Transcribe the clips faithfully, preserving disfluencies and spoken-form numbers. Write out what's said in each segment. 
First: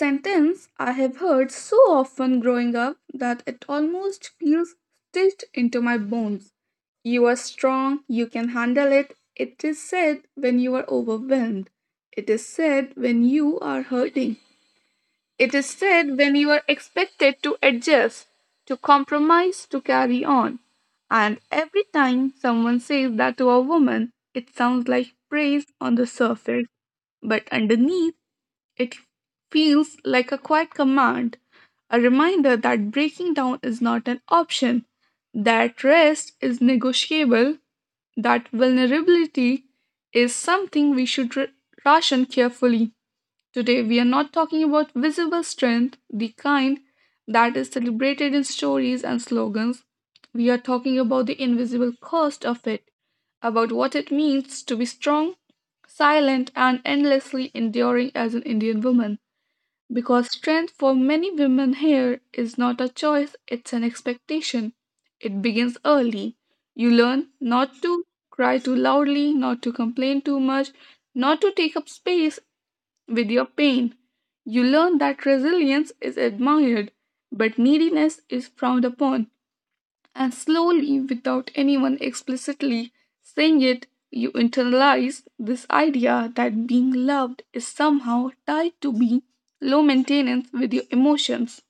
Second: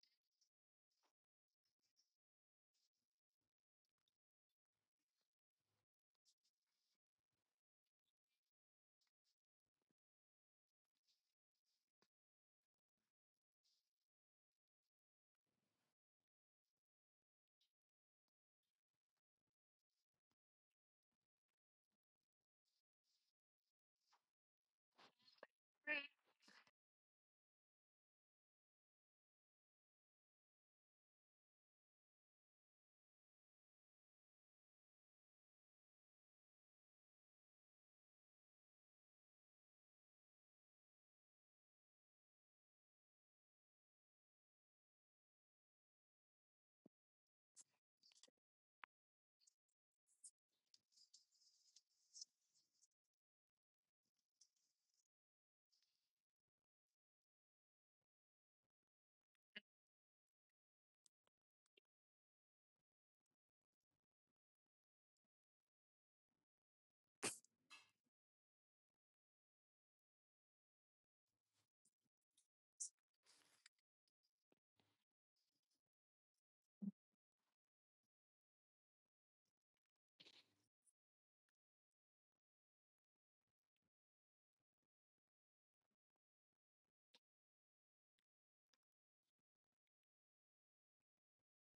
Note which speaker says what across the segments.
Speaker 1: sentence I have heard so often growing up that it almost feels stitched into my bones. You are strong, you can handle it. It is said when you are overwhelmed. It is said when you are hurting. It is said when you are expected to adjust, to compromise, to carry on. And every time someone says that to a woman, it sounds like praise on the surface, but underneath it feels like a quiet command, a reminder that breaking down is not an option, that rest is negotiable, that vulnerability is something we should r- ration carefully. Today, we are not talking about visible strength, the kind that is celebrated in stories and slogans. We are talking about the invisible cost of it, about what it means to be strong, silent, and endlessly enduring as an Indian woman. Because strength for many women here is not a choice, it's an expectation. It begins early. You learn not to cry too loudly, not to complain too much, not to take up space with your pain. You learn that resilience is admired, but neediness is frowned upon. And slowly, without anyone explicitly saying it, you internalize this idea that being loved is somehow tied to being low maintenance with your emotions.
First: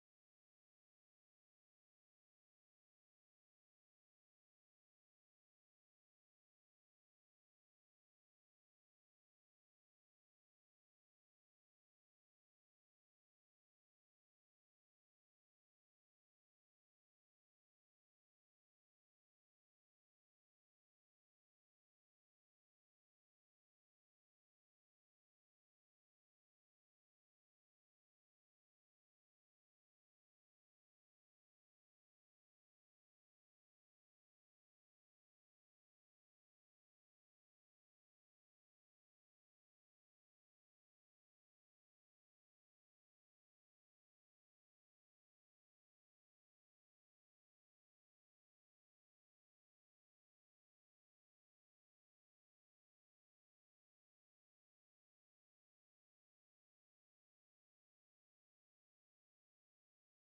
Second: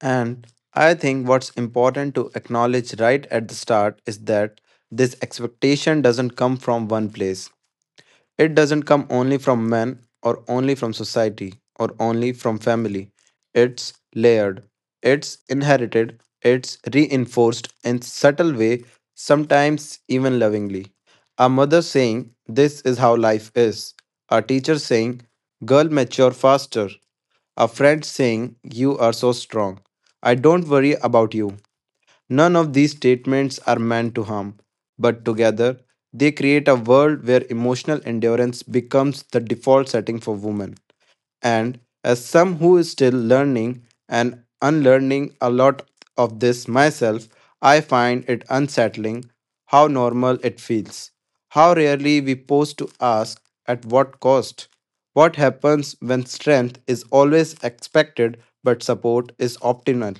Speaker 2: And I think what's important to acknowledge right at the start is that this expectation doesn't come from one place. It doesn't come only from men or only from society or only from family. It's layered, it's inherited, it's reinforced in subtle way, sometimes even lovingly. A mother saying, this is how life is. A teacher saying, girl, mature faster. A friend saying, you are so strong. I don't worry about you. None of these statements are meant to harm, but together they create a world where emotional endurance becomes the default setting for women. And as some who is still learning and unlearning a lot of this myself, I find it unsettling how normal it feels. How rarely we pause to ask at what cost? What happens when strength is always expected but support is optional?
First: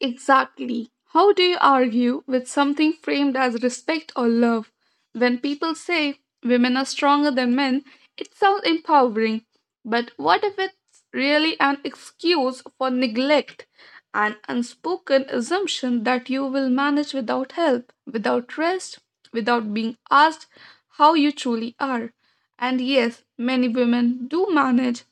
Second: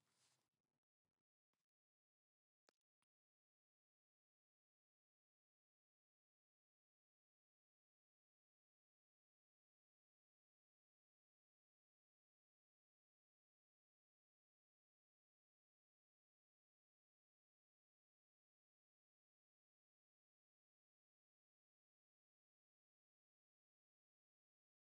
Speaker 1: Exactly. How do you argue with something framed as respect or love? When people say women are stronger than men, it sounds empowering. But what if it's really an excuse for neglect, an unspoken assumption that you will manage without help, without rest, without being asked how you truly are? And yes, many women do manage,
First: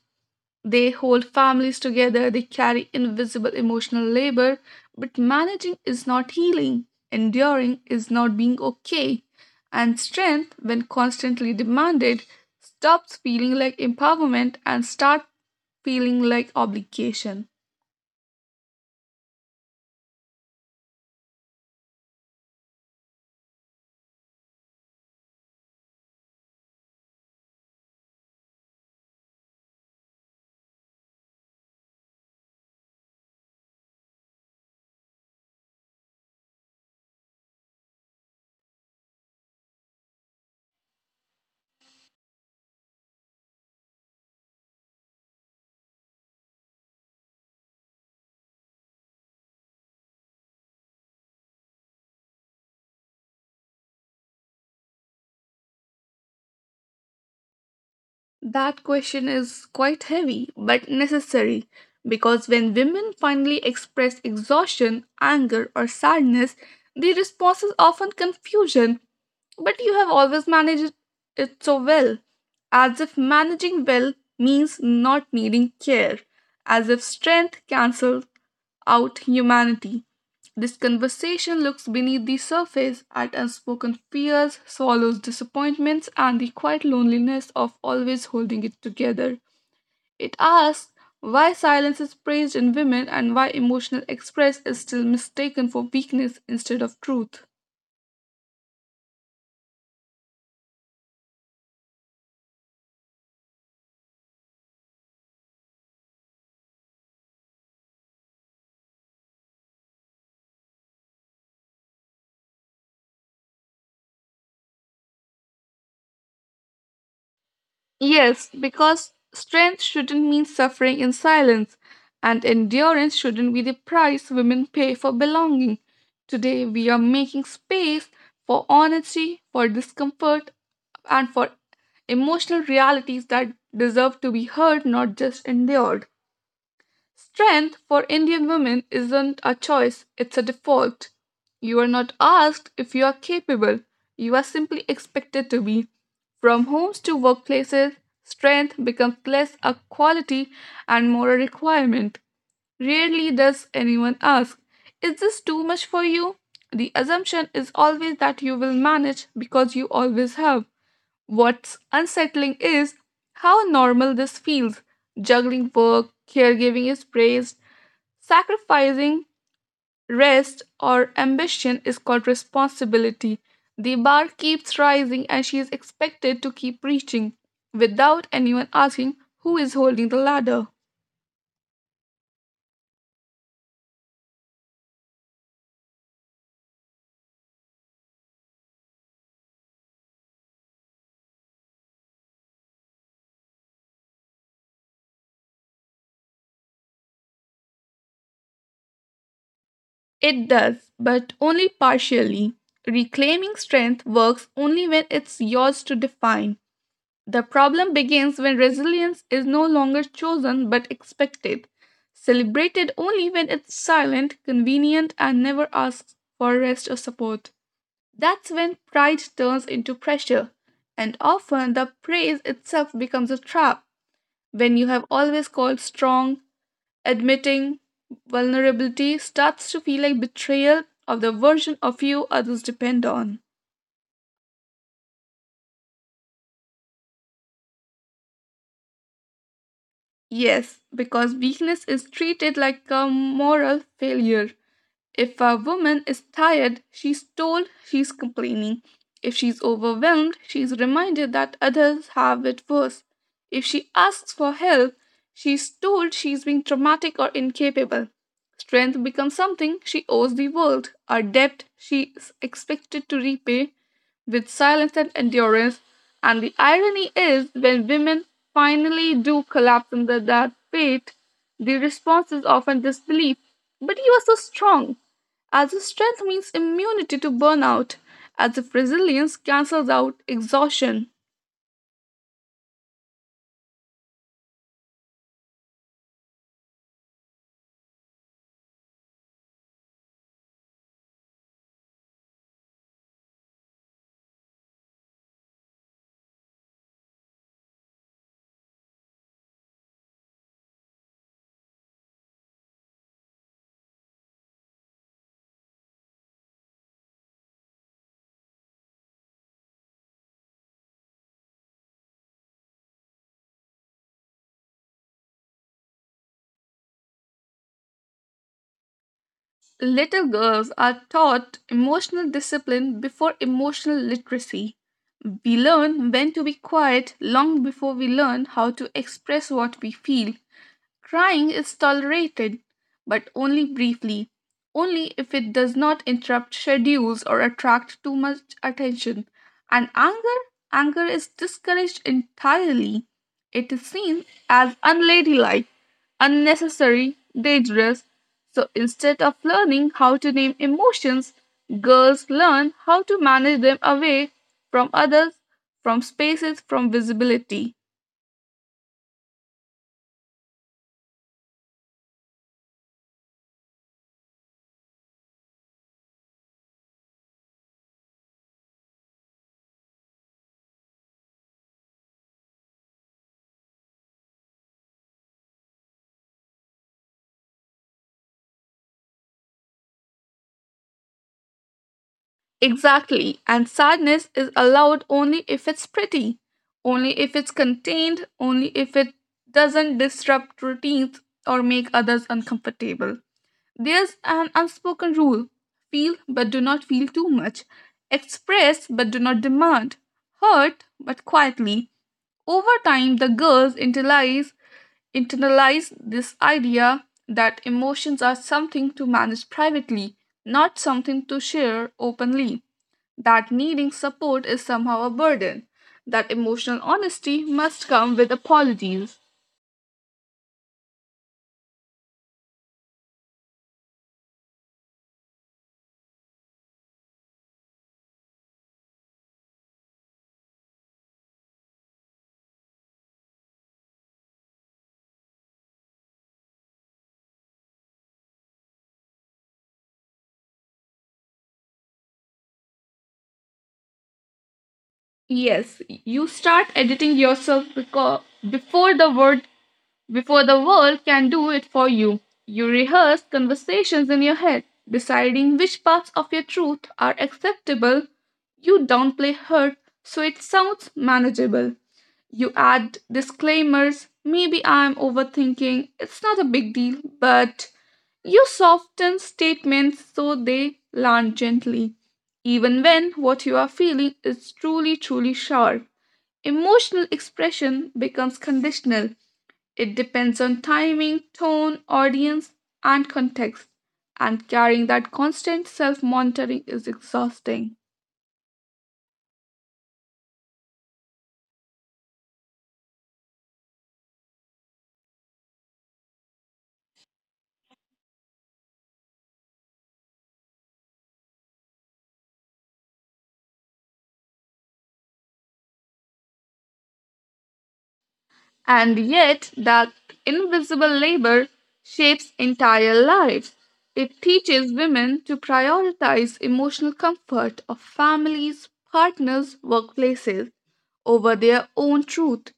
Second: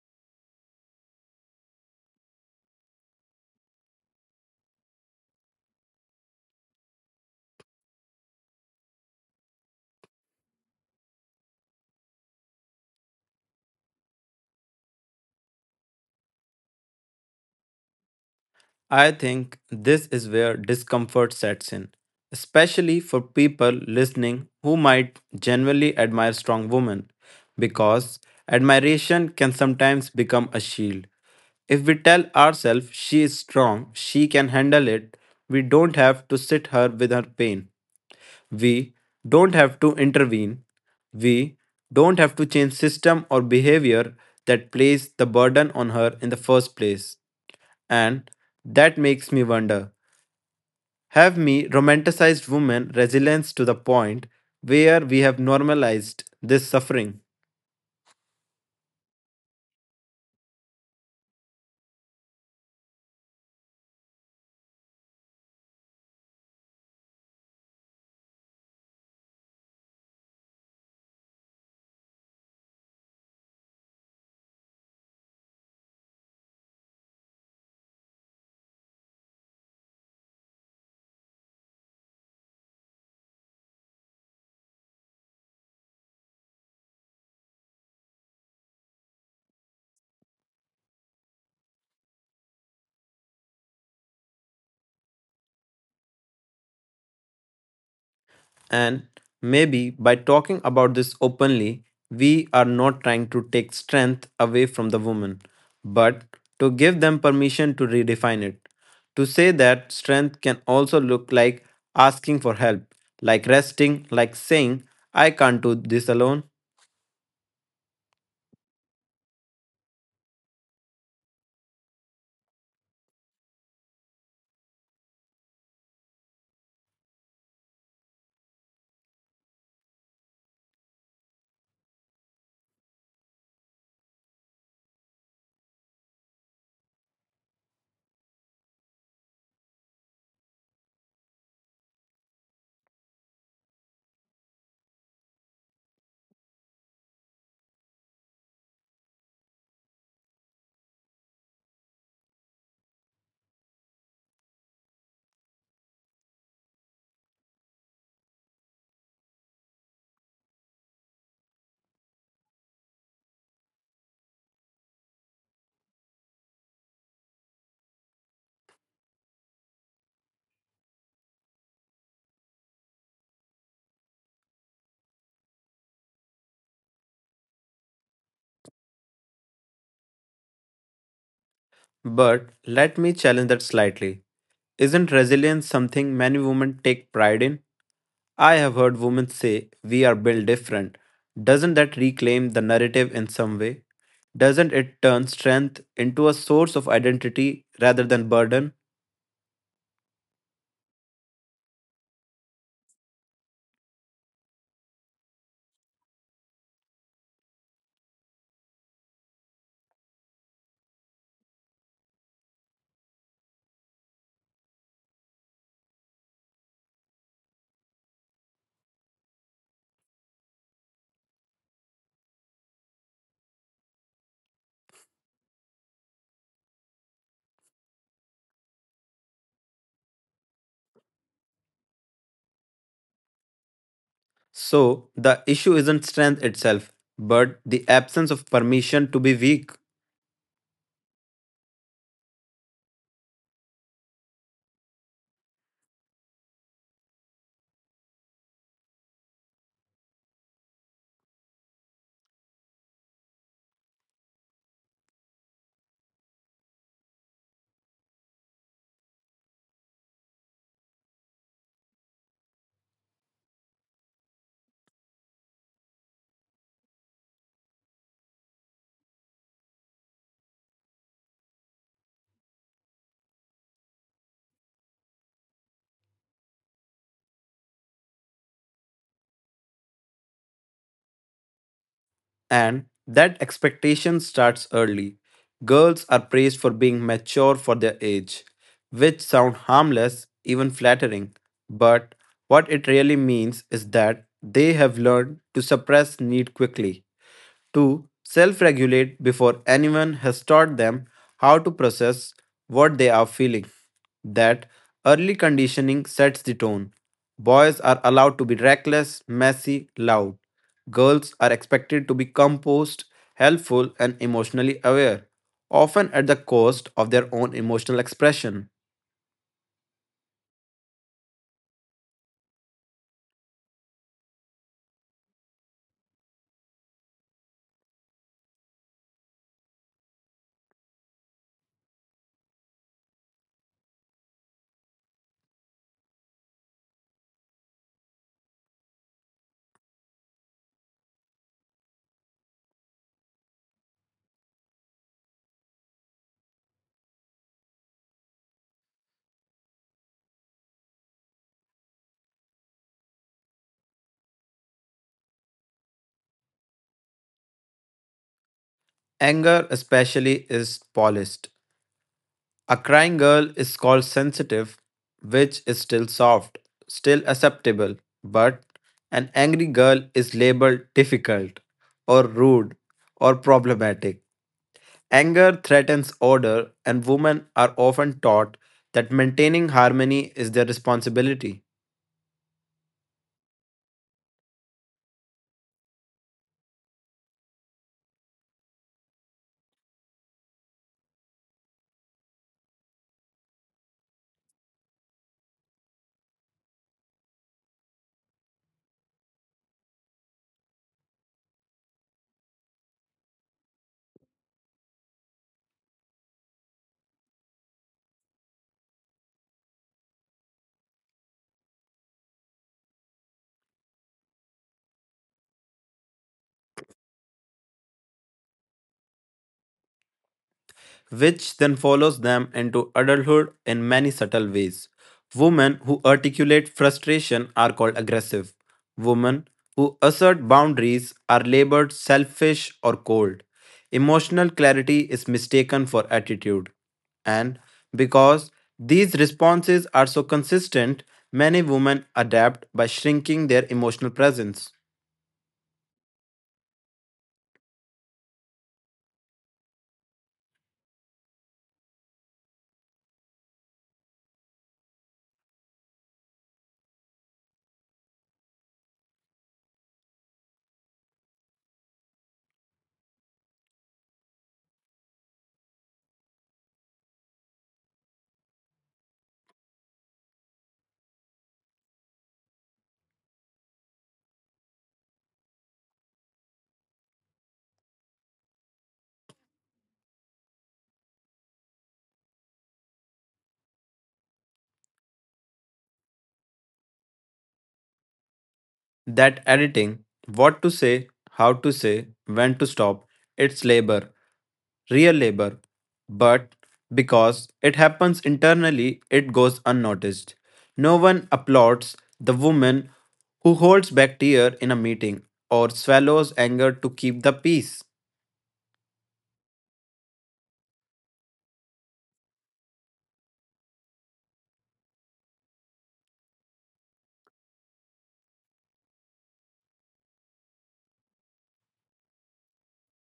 Speaker 1: they hold families together, they carry invisible emotional labor, but managing is not healing, enduring is not being okay, and strength, when constantly demanded, stops feeling like empowerment and starts feeling like obligation.
Speaker 2: I think this is where discomfort sets in, especially for people listening who might genuinely admire strong women, because admiration can sometimes become a shield. If we tell ourselves she is strong, she can handle it, we don't have to sit her with her pain. We don't have to intervene. We don't have to change system or behavior that placed the burden on her in the first place. And that makes me wonder, have we romanticized women resilience to the point where we have normalized this suffering?
Speaker 1: That question is quite heavy but necessary, because when women finally express exhaustion, anger, or sadness, their response is often confusion. But you have always managed it so well, as if managing well means not needing care, as if strength cancels out humanity. This conversation looks beneath the surface at unspoken fears, swallows disappointments, and the quiet loneliness of always holding it together. It asks why silence is praised in women and why emotional express is still mistaken for weakness instead of truth.
Speaker 2: And maybe by talking about this openly, we are not trying to take strength away from the woman, but to give them permission to redefine it. To say that strength can also look like asking for help, like resting, like saying, I can't do this alone.
Speaker 1: Yes, because strength shouldn't mean suffering in silence, and endurance shouldn't be the price women pay for belonging. Today, we are making space for honesty, for discomfort, and for emotional realities that deserve to be heard, not just endured. Strength for Indian women isn't a choice, it's a default. You are not asked if you are capable, you are simply expected to be. From homes to workplaces, strength becomes less a quality and more a requirement. Rarely does anyone ask, is this too much for you? The assumption is always that you will manage because you always have. What's unsettling is how normal this feels. Juggling work, caregiving is praised. Sacrificing rest or ambition is called responsibility. The bar keeps rising and she is expected to keep reaching without anyone asking who is holding the ladder.
Speaker 2: But let me challenge that slightly. Isn't resilience something many women take pride in? I have heard women say, we are built different. Doesn't that reclaim the narrative in some way? Doesn't it turn strength into a source of identity rather than burden?
Speaker 1: It does, but only partially. Reclaiming strength works only when it's yours to define. The problem begins when resilience is no longer chosen but expected, celebrated only when it's silent, convenient, and never asks for rest or support. That's when pride turns into pressure, and often the praise itself becomes a trap. When you have always called strong, admitting vulnerability starts to feel like betrayal of the version of you others depend on.
Speaker 2: So, the issue isn't strength itself, but the absence of permission to be weak.
Speaker 1: Yes, because weakness is treated like a moral failure. If a woman is tired, she's told she's complaining. If she's overwhelmed, she's reminded that others have it worse. If she asks for help, she's told she's being traumatic or incapable. Strength becomes something she owes the world, a debt she is expected to repay with silence and endurance. And the irony is, when women finally do collapse under that weight, the response is often disbelief. But you are so strong. As if strength means immunity to burnout, as if resilience cancels out exhaustion.
Speaker 2: And that expectation starts early. Girls are praised for being mature for their age, which sound harmless, even flattering. But what it really means is that they have learned to suppress need quickly to self regulate before anyone has taught them how to process what they are feeling. That early conditioning sets the tone. Boys are allowed to be reckless, messy, loud. Girls are expected to be composed, helpful, and emotionally aware, often at the cost of their own emotional expression.
Speaker 1: Little girls are taught emotional discipline before emotional literacy. We learn when to be quiet long before we learn how to express what we feel. Crying is tolerated, but only briefly, only if it does not interrupt schedules or attract too much attention. And anger, anger is discouraged entirely. It is seen as unladylike, unnecessary, dangerous. So instead of learning how to name emotions, girls learn how to manage them away from others, from spaces, from visibility.
Speaker 2: Anger, especially, is policed. A crying girl is called sensitive, which is still soft, still acceptable, but an angry girl is labeled difficult, or rude, or problematic. Anger threatens order, and women are often taught that maintaining harmony is their responsibility.
Speaker 1: Exactly. And sadness is allowed only if it's pretty, only if it's contained, only if it doesn't disrupt routines or make others uncomfortable. There's an unspoken rule: feel but do not feel too much, express but do not demand, hurt but quietly. Over time, the girls internalize, internalize this idea that emotions are something to manage privately, not something to share openly, that needing support is somehow a burden, that emotional honesty must come with apologies.
Speaker 2: Which then follows them into adulthood in many subtle ways. Women who articulate frustration are called aggressive. Women who assert boundaries are labeled selfish or cold. Emotional clarity is mistaken for attitude. And because these responses are so consistent, many women adapt by shrinking their emotional presence.
Speaker 1: Yes, you start editing yourself, because before the word before the world can do it for you. You rehearse conversations in your head, deciding which parts of your truth are acceptable. You downplay hurt so it sounds manageable. You add disclaimers, maybe I'm overthinking, it's not a big deal, but you soften statements so they land gently, even when what you are feeling is truly, truly sharp. Emotional expression becomes conditional. It depends on timing, tone, audience, and context. And carrying that constant self monitoring is exhausting.
Speaker 2: That editing, what to say, how to say, when to stop, it's labor, real labor, but because it happens internally, it goes unnoticed. No one applauds the woman who holds back tear in a meeting or swallows anger to keep the peace.
Speaker 1: And yet, that invisible labor shapes entire lives. It teaches women to prioritize emotional comfort of families, partners, workplaces over their own truth.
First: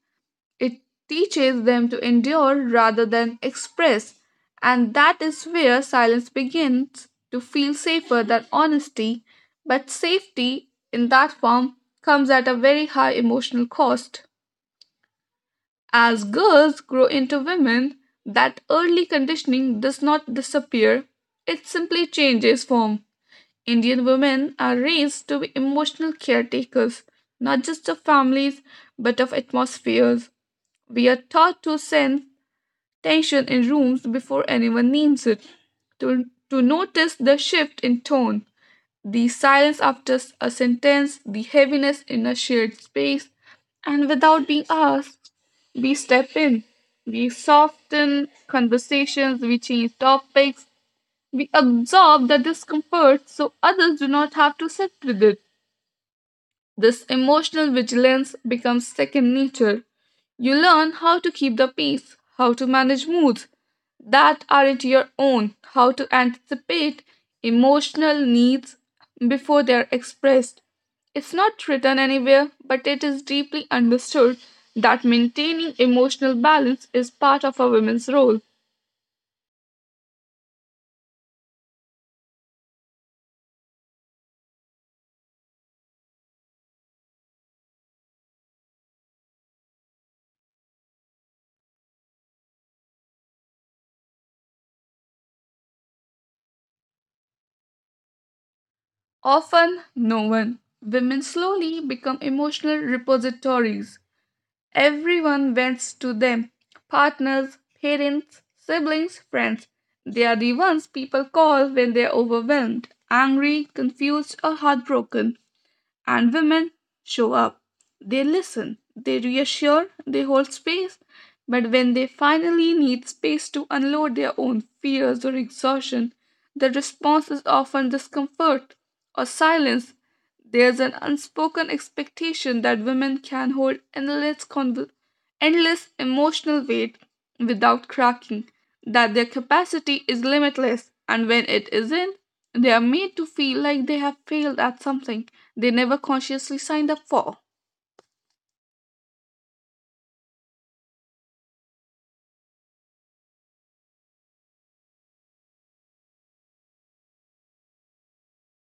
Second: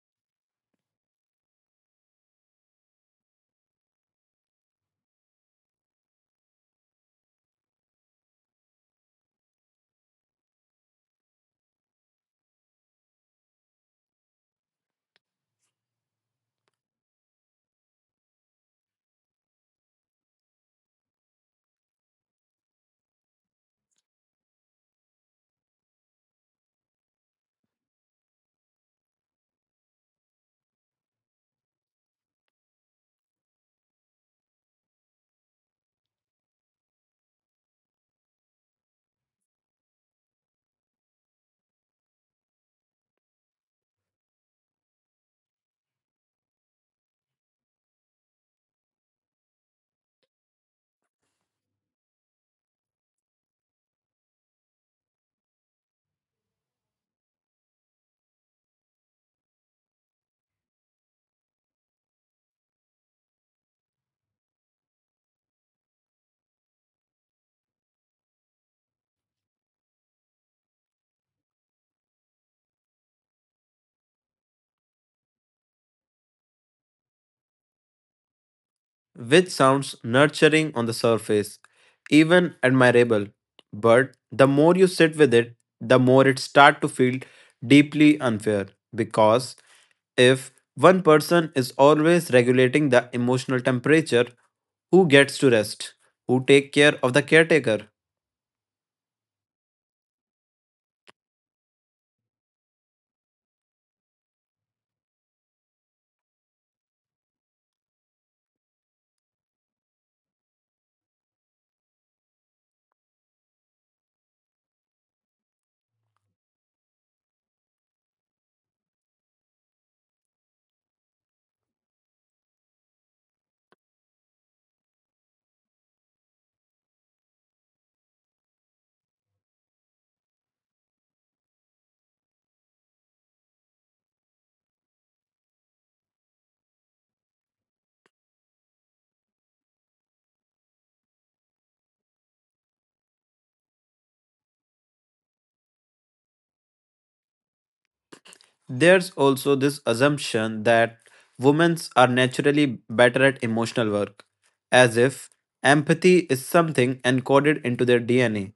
Speaker 1: It teaches them to endure rather than express. And that is where silence begins to feel safer than honesty. But safety in that form comes at a very high emotional cost. As girls grow into women, that early conditioning does not disappear, it simply changes form. Indian women are raised to be emotional caretakers, not just of families, but of atmospheres. We are taught to sense tension in rooms before anyone names it, to, to notice the shift in tone, the silence after s- a sentence, the heaviness in a shared space, and without being asked, we step in. We soften conversations, we change topics, we absorb the discomfort so others do not have to sit with it. This emotional vigilance becomes second nature. You learn how to keep the peace, how to manage moods that aren't your own, how to anticipate emotional needs before they are expressed. It's not written anywhere, but it is deeply understood that maintaining emotional balance is part of a woman's role.
Speaker 2: Which sounds nurturing on the surface, even admirable. But the more you sit with it, the more it starts to feel deeply unfair. Because if one person is always regulating the emotional temperature, who gets to rest? Who take care of the caretaker?
Speaker 1: Often, no one. Women slowly become emotional repositories. Everyone bends to them: partners, parents, siblings, friends. They are the ones people call when they're overwhelmed, angry, confused, or heartbroken. And women show up. They listen, they reassure, they hold space. But when they finally need space to unload their own fears or exhaustion, the response is often discomfort or silence. There's an unspoken expectation that women can hold endless, conv- endless emotional weight without cracking, that their capacity is limitless, and when it isn't, they are made to feel like they have failed at something they never consciously signed up for.
Speaker 2: There's also this assumption that women are naturally better at emotional work, as if empathy is something encoded into their D N A,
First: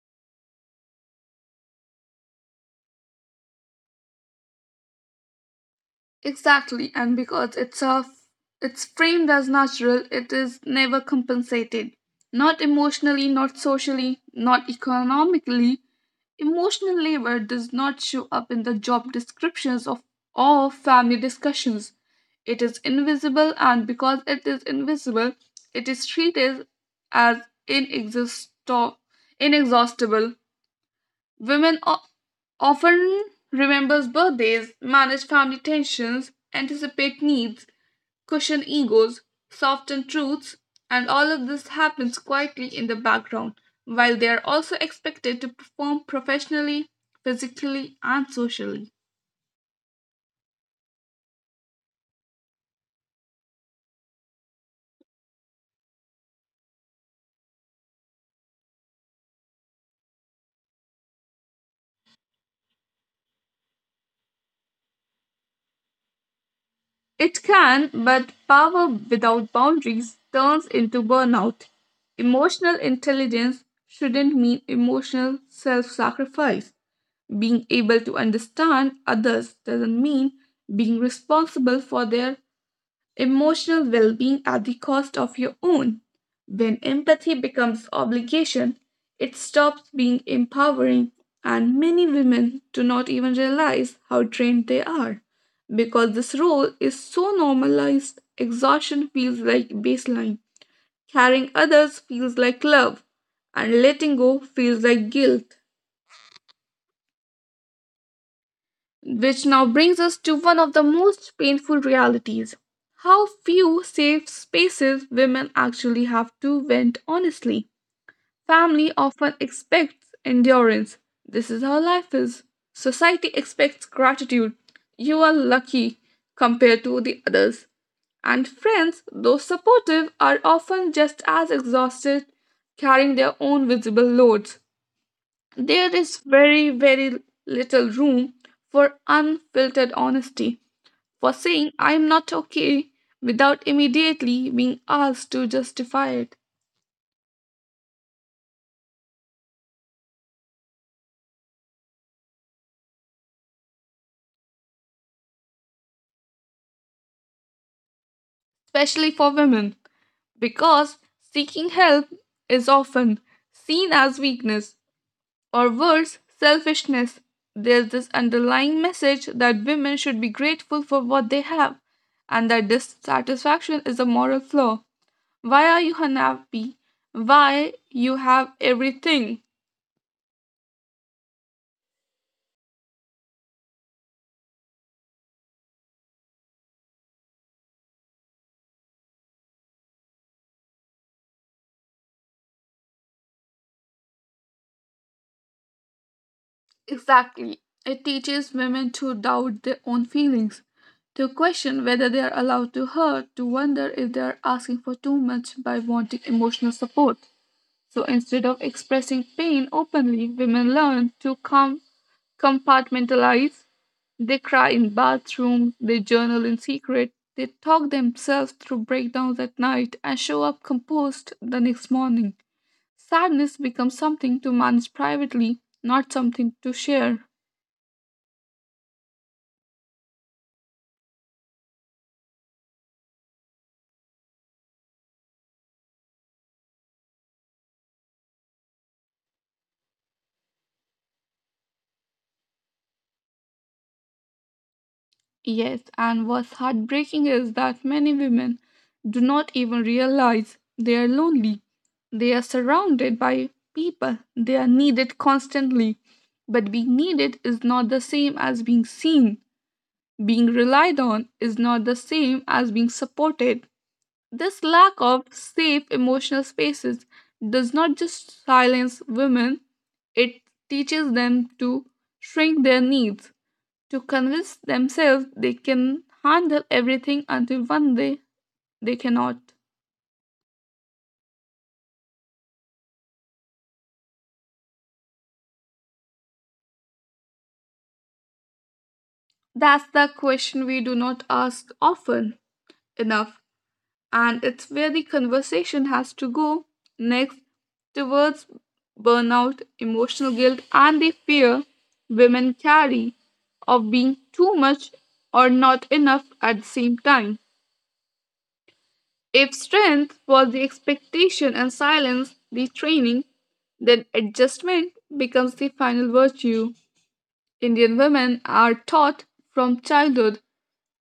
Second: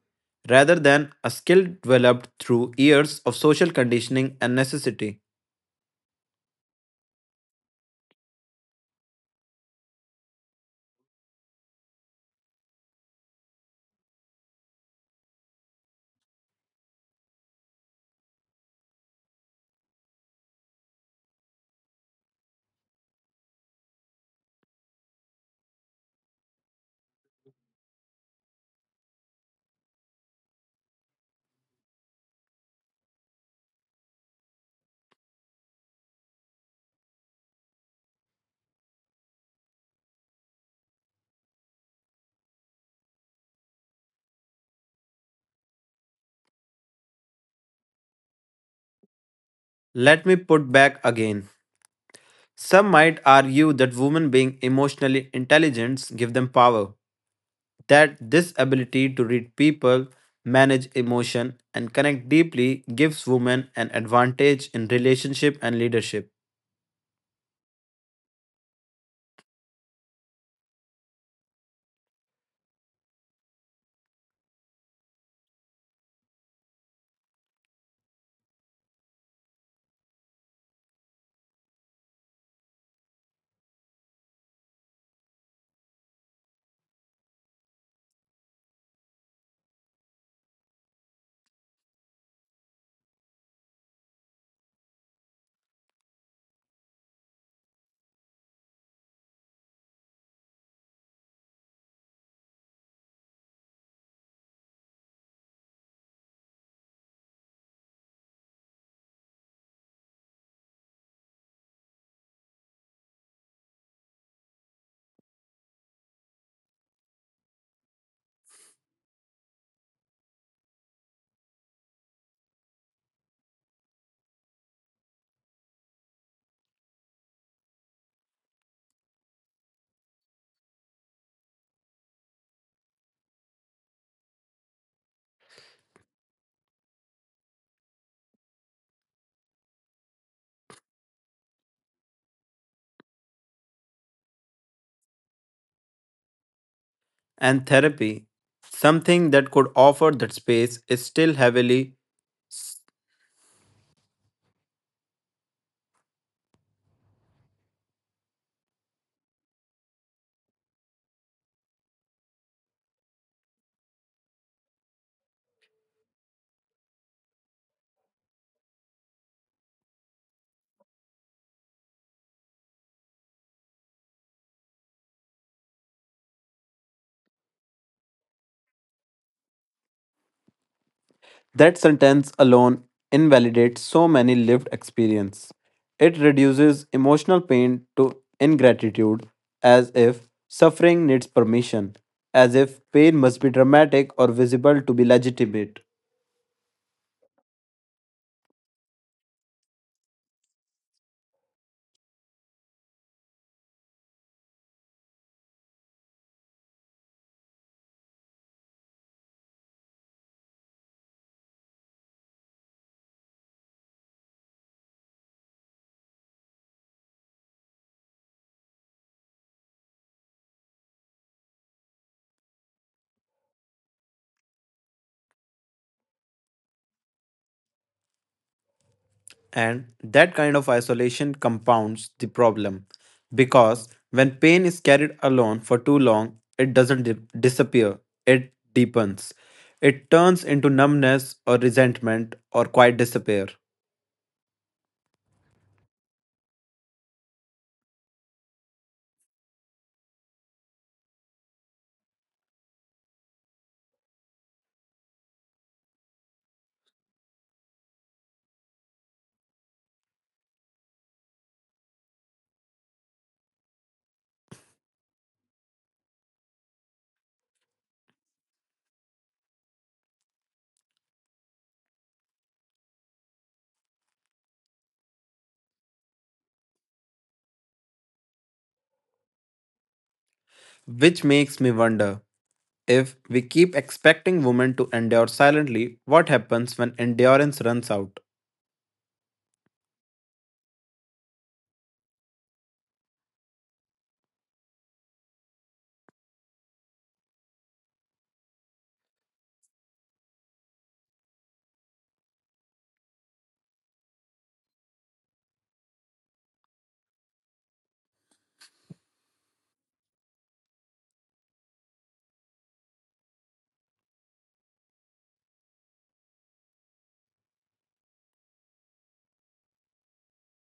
Speaker 2: rather than a skill developed through years of social conditioning and necessity.
Speaker 1: Exactly, and because it's a, it's framed as natural, it is never compensated. Not emotionally, not socially, not economically. Emotional labor does not show up in the job descriptions of or family discussions. It is invisible, and because it is invisible, it is treated as inexhausto- inexhaustible. Women o- often remembers birthdays, manage family tensions, anticipate needs, cushion egos, soften truths, and all of this happens quietly in the background while they are also expected to perform professionally, physically, and socially.
Speaker 2: Let me put back again. Some might argue that women being emotionally intelligent give them power, that this ability to read people, manage emotion, and connect deeply gives women an advantage in relationship and leadership.
Speaker 1: It can, but power without boundaries turns into burnout. Emotional intelligence shouldn't mean emotional self sacrifice. Being able to understand others doesn't mean being responsible for their emotional well being at the cost of your own. When empathy becomes obligation, it stops being empowering, and many women do not even realize how trained they are. Because this role is so normalized, exhaustion feels like baseline, carrying others feels like love, and letting go feels like guilt. Which now brings us to one of the most painful realities: how few safe spaces women actually have to vent honestly. Family often expects endurance. This is how life is. Society expects gratitude. You are lucky compared to the others. And friends, though supportive, are often just as exhausted carrying their own visible loads. There is very, very little room for unfiltered honesty, for saying I'm not okay without immediately being asked to justify it,
Speaker 2: And therapy, something that could offer that space, is still heavily.
Speaker 1: especially for women, because seeking help is often seen as weakness or worse, selfishness. There's this underlying message that women should be grateful for what they have and that dissatisfaction is a moral flaw. Why are you unhappy? Why you have everything?
Speaker 2: That sentence alone invalidates so many lived experience. It reduces emotional pain to ingratitude, as if suffering needs permission, as if pain must be dramatic or visible to be
Speaker 1: Exactly.
Speaker 2: legitimate.
Speaker 1: It teaches women to doubt their own feelings, to question whether they are allowed to hurt, to wonder if they are asking for too much by wanting emotional support. So instead of expressing pain openly, women learn to com- compartmentalize. They cry in bathrooms, they journal in secret, they talk themselves through breakdowns at night, and show up composed the next morning. Sadness becomes something to manage privately, not something to share.
Speaker 2: And that kind of isolation compounds the problem because when pain is carried alone for too long, it doesn't di- disappear, it deepens. It turns into numbness or resentment or quite despair.
Speaker 1: Yes, and what's heartbreaking is that many women do not even realize they are lonely. They are surrounded by people, they are needed constantly. But being needed is not the same as being seen. Being relied on is not the same as being supported. This lack of safe emotional spaces does not just silence women, it teaches them to shrink their needs, to convince themselves they can handle everything until one day they cannot.
Speaker 2: Which makes me wonder, if we keep expecting women to endure silently, what happens when endurance runs out?
Speaker 1: That's the question we do not ask often enough. And it's where the conversation has to go next, towards burnout, emotional guilt, and the fear women carry of being too much or not enough at the same time. If strength was the expectation and silence the training, then adjustment becomes the final virtue. Indian women are taught from childhood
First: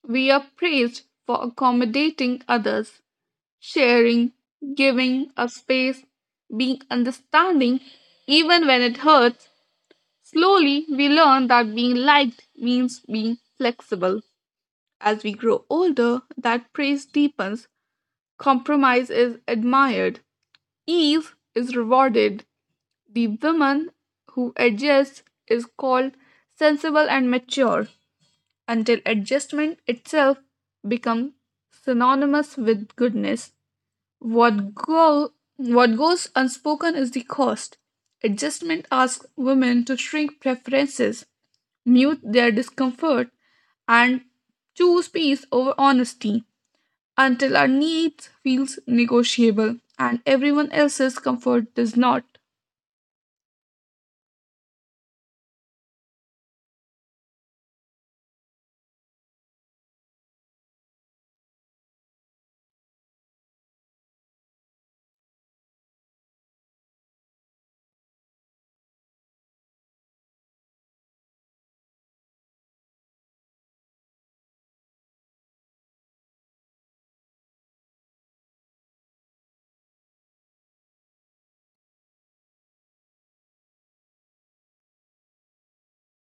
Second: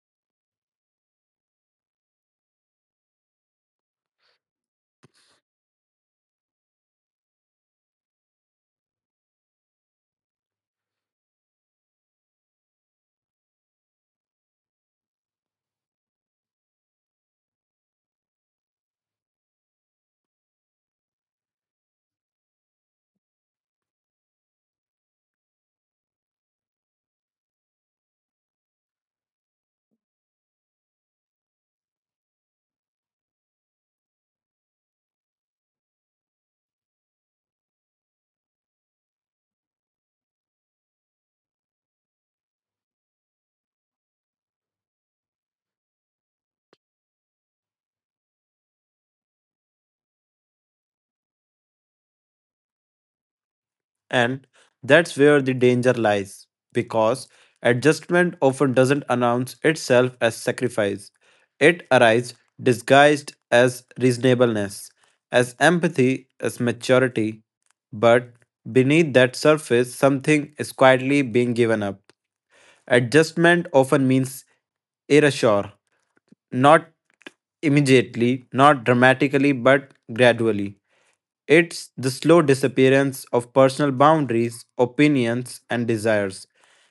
Speaker 1: we are praised for accommodating others, sharing, giving a space, being understanding, even when it hurts. Slowly, we learn that being liked means being flexible. As we grow older, that praise deepens, compromise is admired, ease is rewarded. The woman who adjusts is called sensible and mature, until adjustment itself becomes synonymous with goodness. What go what goes unspoken is the cost. Adjustment asks women to shrink preferences, mute their discomfort, and choose peace over honesty until our needs feels negotiable and everyone else's comfort does not.
Speaker 2: And that's where the danger lies, because adjustment often doesn't announce itself as sacrifice. It arrives disguised as reasonableness, as empathy, as maturity, but beneath that surface, something is quietly being given up. Adjustment often means erasure, not immediately, not dramatically, but gradually. It's the slow disappearance of personal boundaries, opinions, and desires.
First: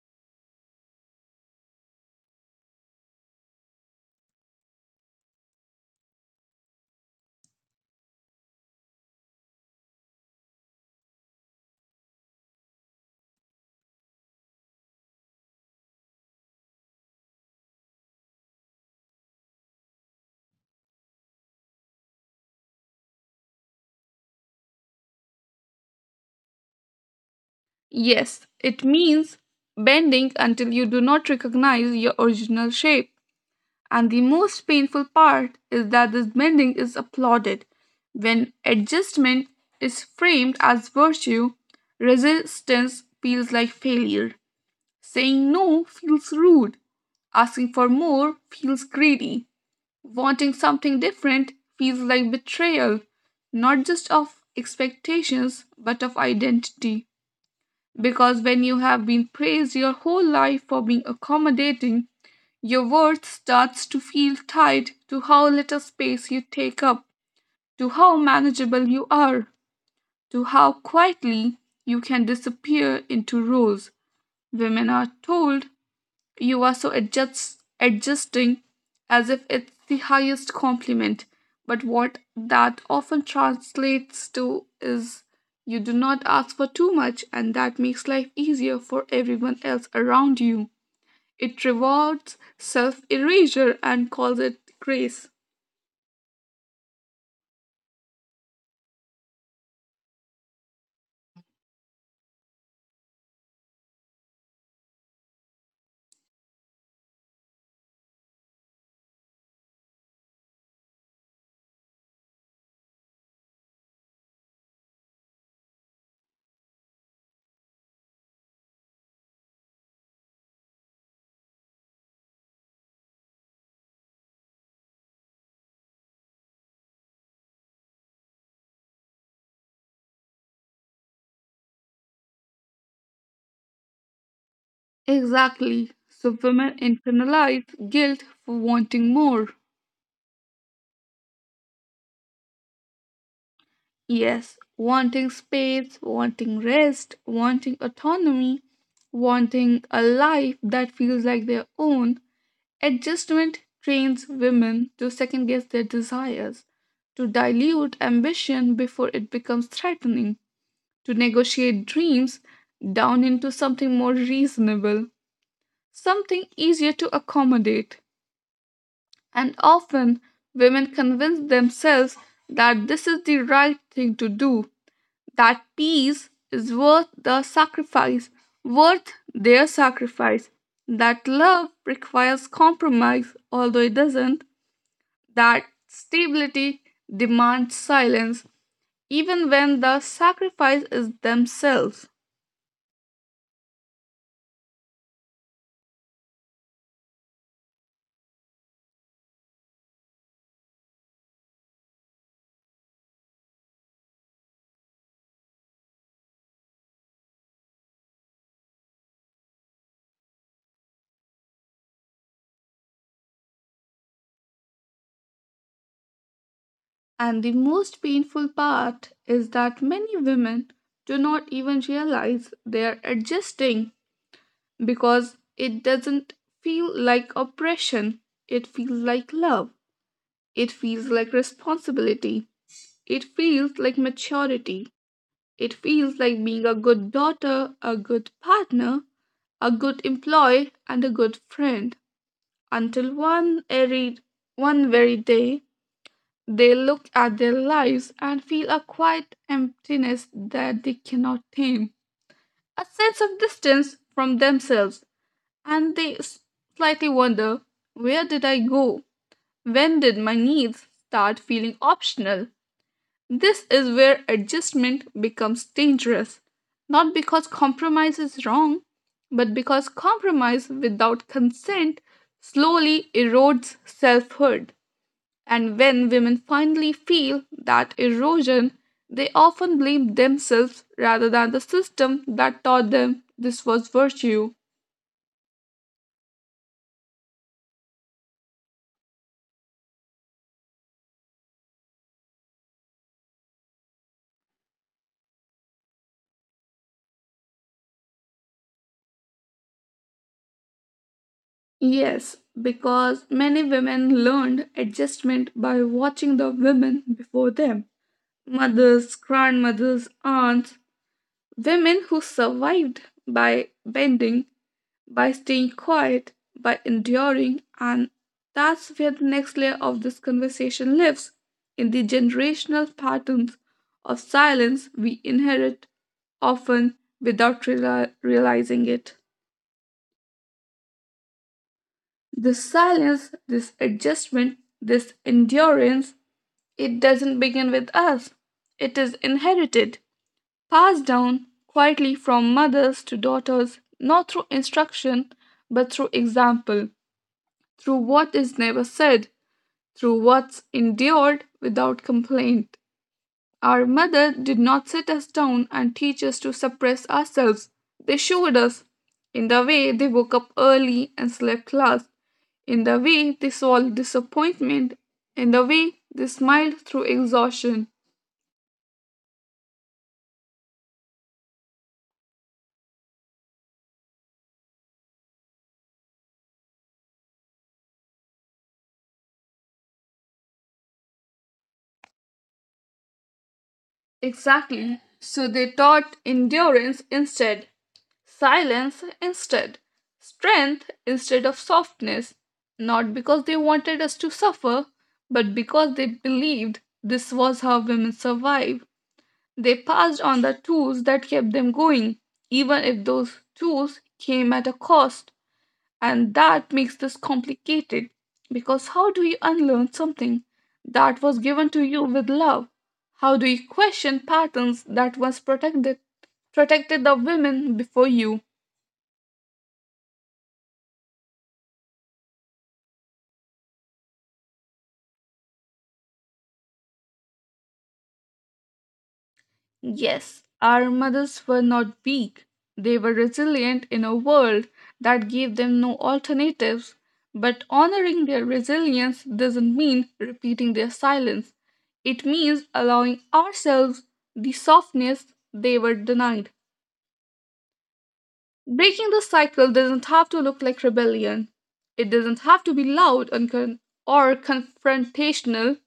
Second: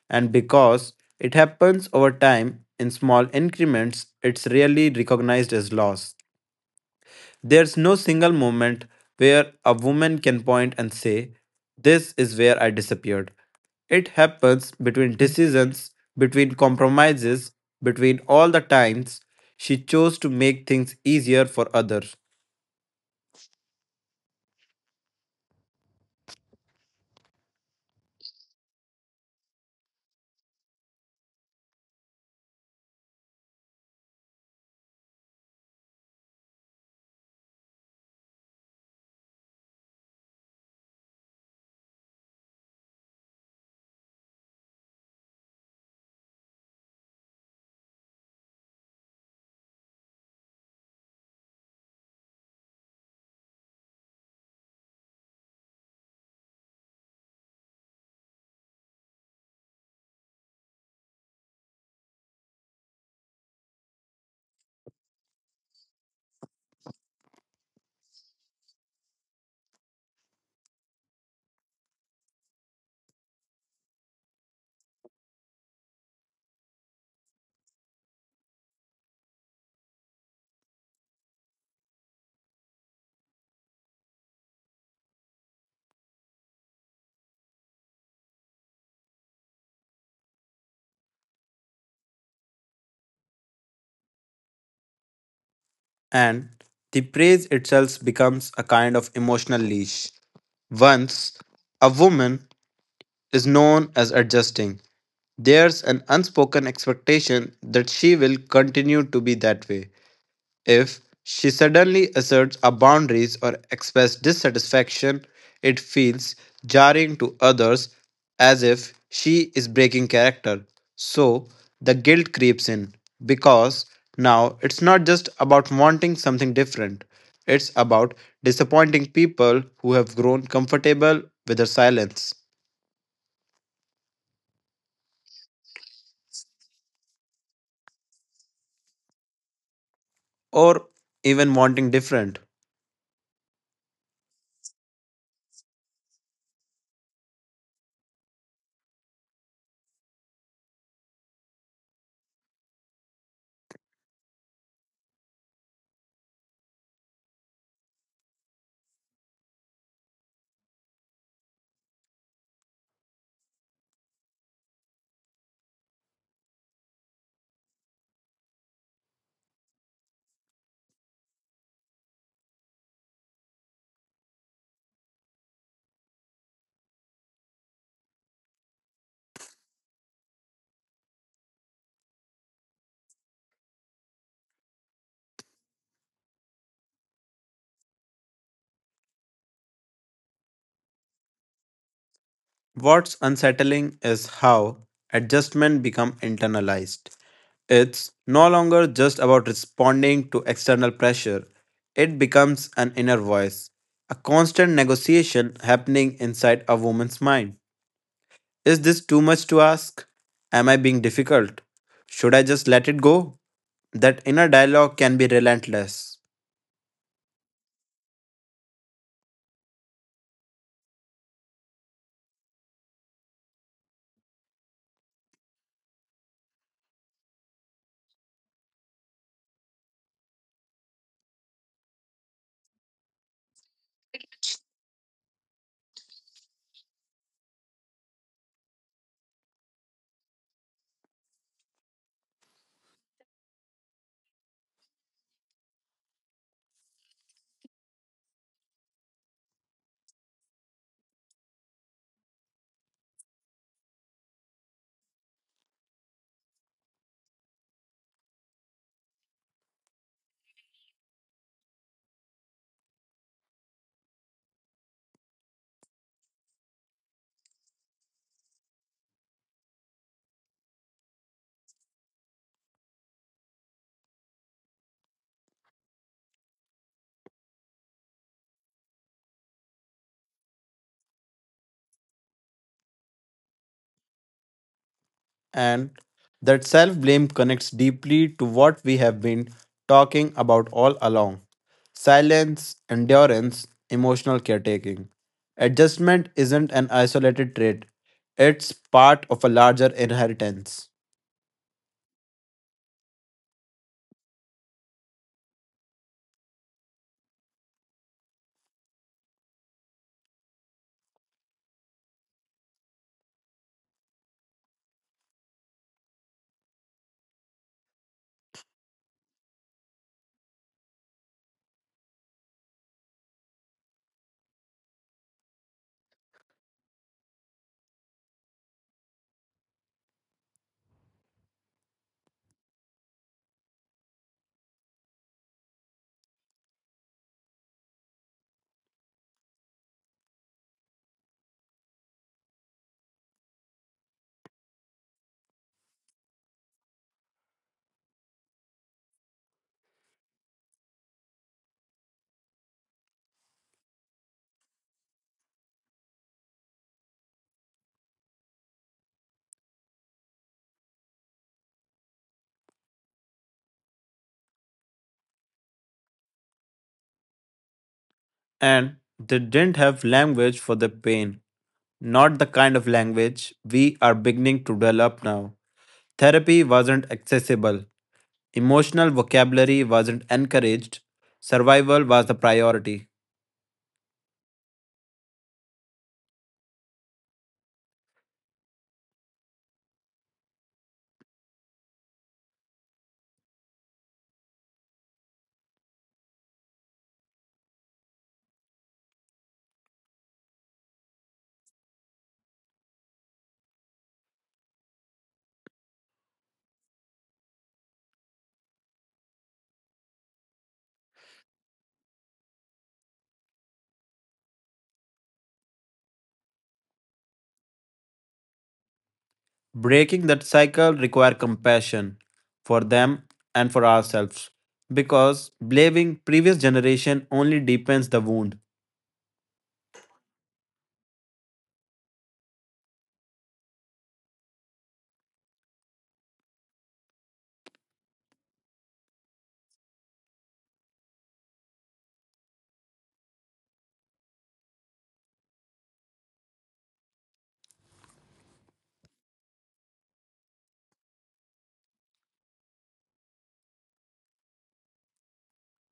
Speaker 2: And because it happens over time in small increments, it's rarely recognized as loss. There's no single moment where a woman can point and say, this is where I disappeared. It happens between decisions, between compromises, between all the times she chose to make things easier for others.
Speaker 1: Yes, it means bending until you do not recognize your original shape. And the most painful part is that this bending is applauded. When adjustment is framed as virtue, resistance feels like failure. Saying no feels rude. Asking for more feels greedy. Wanting something different feels like betrayal, not just of expectations, but of identity. Because when you have been praised your whole life for being accommodating, your worth starts to feel tied to how little space you take up, to how manageable you are, to how quietly you can disappear into roles. Women are told you are so adjust, adjusting, as if it's the highest compliment, but what that often translates to is you do not ask for too much, and that makes life easier for everyone else around you. It rewards self erasure and calls it grace.
Speaker 2: And the praise itself becomes a kind of emotional leash. Once a woman is known as adjusting, there's an unspoken expectation that she will continue to be that way. If she suddenly asserts our boundaries or expresses dissatisfaction, it feels jarring to others as if she is breaking character. So the guilt creeps in because now it's not just about wanting something different, it's about disappointing people who have grown comfortable with her silence
Speaker 1: Exactly. So women internalize guilt for wanting more.
Speaker 2: or even wanting different.
Speaker 1: Yes, wanting space, wanting rest, wanting autonomy, wanting a life that feels like their own. Adjustment trains women to second guess their desires, to dilute ambition before it becomes threatening, to negotiate dreams down into something more reasonable, something easier to accommodate. And often women convince themselves that this is the right thing to do, that peace is worth the sacrifice, worth their sacrifice, that love requires compromise, although it doesn't, that stability demands silence, even when the sacrifice is themselves.
Speaker 2: What's unsettling is how adjustment become internalized. It's no longer just about responding to external pressure. It becomes an inner voice, a constant negotiation happening inside a woman's mind. Is this too much to ask? Am I being difficult? Should I just let it go? That inner dialogue can be relentless.
Speaker 1: And the most painful part is that many women do not even realize they are adjusting because it doesn't feel like oppression. It feels like love. It feels like responsibility. It feels like maturity. It feels like being a good daughter, a good partner, a good employee, and a good friend. Until one, airy, one very day, they look at their lives and feel a quiet emptiness that they cannot tame, a sense of distance from themselves, and they s- slightly wonder, where did I go? When did my needs start feeling optional? This is where adjustment becomes dangerous, not because compromise is wrong, but because compromise without consent slowly erodes selfhood. And when women finally feel that erosion, they often blame themselves rather than the system that taught them this was virtue.
Speaker 2: And that self blame connects deeply to what we have been talking about all along, silence, endurance, emotional caretaking. Adjustment isn't an isolated trait, it's part of a larger inheritance.
Speaker 1: Yes, because many women learned adjustment by watching the women before them, mothers, grandmothers, aunts, women who survived by bending, by staying quiet, by enduring, and that's where the next layer of this conversation lives, in the generational patterns of silence we inherit, often without reali- realizing it. This silence, this adjustment, this endurance, it doesn't begin with us. It is inherited, passed down quietly from mothers to daughters, not through instruction, but through example, through what is never said, through what's endured without complaint. Our mother did not sit us down and teach us to suppress ourselves. They showed us. In the way they woke up early and slept last. In the way they solved disappointment. In the way they smiled through exhaustion.
Speaker 2: And they didn't have language for the pain, not the kind of language we are beginning to develop now. Therapy wasn't accessible, emotional vocabulary wasn't encouraged, survival was the priority.
Speaker 1: Exactly. So they taught endurance instead. Silence instead. Strength instead of softness. Not because they wanted us to suffer, but because they believed this was how women survive. They passed on the tools that kept them going, even if those tools came at a cost. And that makes this complicated because how do you unlearn something that was given to you with love? How do you question patterns that once protected protected the women before you?
Speaker 2: Breaking that cycle requires compassion for them and for ourselves because blaming previous generation only deepens the wound.
Speaker 1: Yes, our mothers were not weak. They were resilient in a world that gave them no alternatives. But honoring their resilience doesn't mean repeating their silence. It means allowing ourselves the softness they were denied. Breaking the cycle doesn't have to look like rebellion. It doesn't have to be loud and con- or confrontational.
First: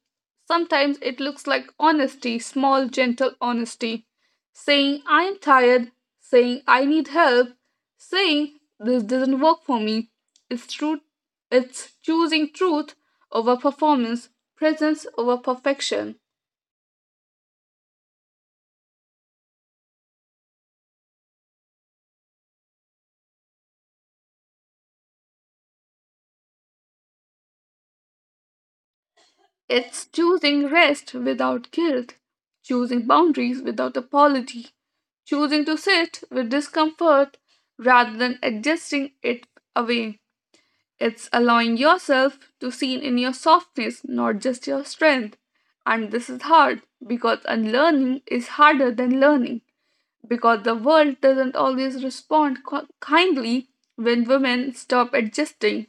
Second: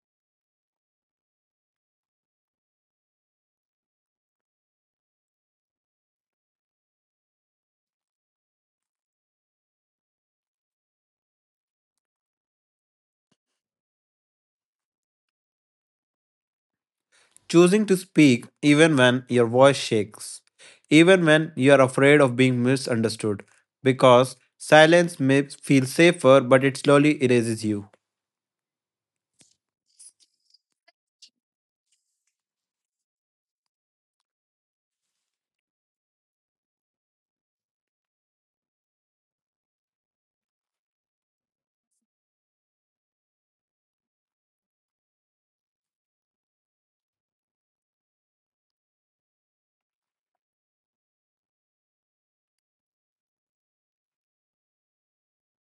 Speaker 1: Sometimes it looks like honesty, small, gentle honesty. Saying, I am tired, saying, I need help, saying, this doesn't work for me. It's, true- it's choosing truth over performance, presence over perfection.
Speaker 2: Choosing to speak even when your voice shakes, even when you are afraid of being misunderstood because silence may feel safer but it slowly erases you.
Speaker 1: It's choosing rest without guilt, choosing boundaries without apology, choosing to sit with discomfort rather than adjusting it away. It's allowing yourself to see in your softness, not just your strength. And this is hard because unlearning is harder than learning, because the world doesn't always respond qu- kindly when women stop adjusting.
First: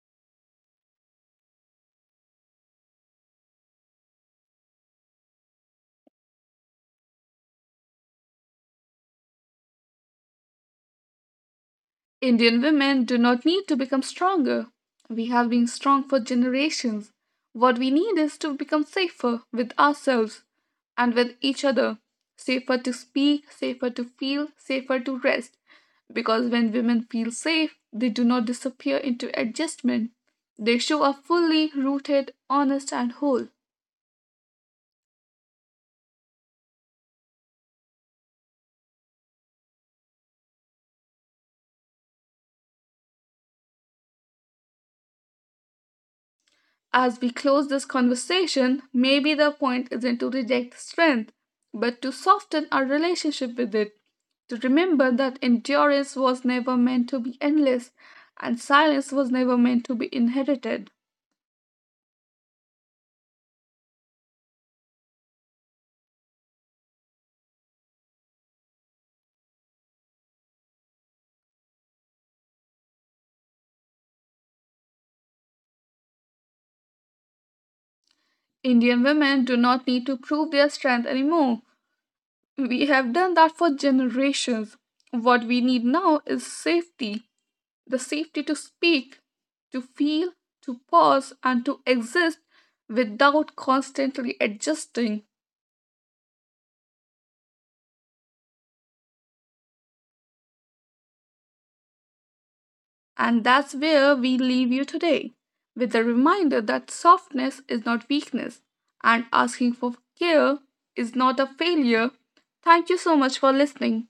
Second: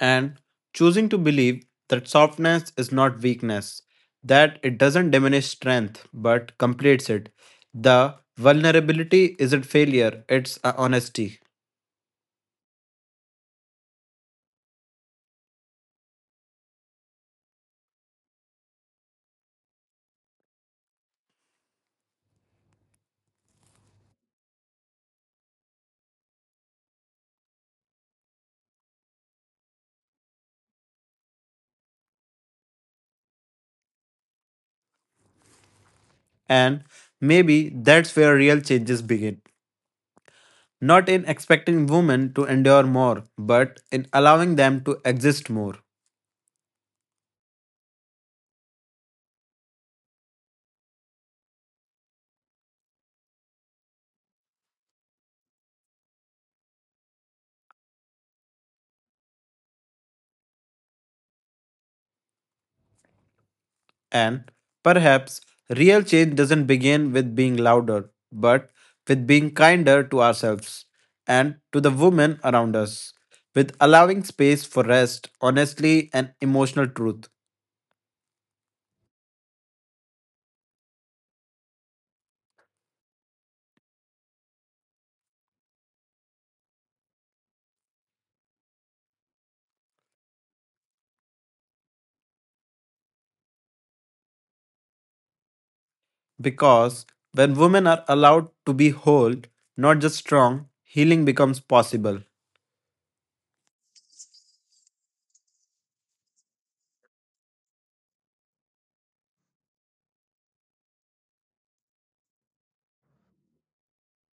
Speaker 2: And choosing to believe that softness is not weakness, that it doesn't diminish strength but completes it. The vulnerability isn't failure, it's a honesty.
Speaker 1: Indian women do not need to become stronger. We have been strong for generations. What we need is to become safer with ourselves and with each other. Safer to speak, safer to feel, safer to rest. Because when women feel safe, they do not disappear into adjustment. They show up fully rooted, honest, and whole.
Speaker 2: And maybe that's where real changes begin. Not in expecting women to endure more, but in allowing them to exist more.
Speaker 1: As we close this conversation, maybe the point isn't to reject strength, but to soften our relationship with it, to remember that endurance was never meant to be endless and silence was never meant to be inherited.
Speaker 2: And perhaps real change doesn't begin with being louder, but with being kinder to ourselves and to the women around us, with allowing space for rest, honestly, and emotional truth.
Speaker 1: Indian women do not need to prove their strength anymore. We have done that for generations. What we need now is safety, the safety to speak, to feel, to pause, and to exist without constantly adjusting.
Speaker 2: Because when women are allowed to be whole, not just strong, healing becomes possible.
Speaker 1: And that's where we leave you today, with the reminder that softness is not weakness and asking for care is not a failure. Thank you so much for listening.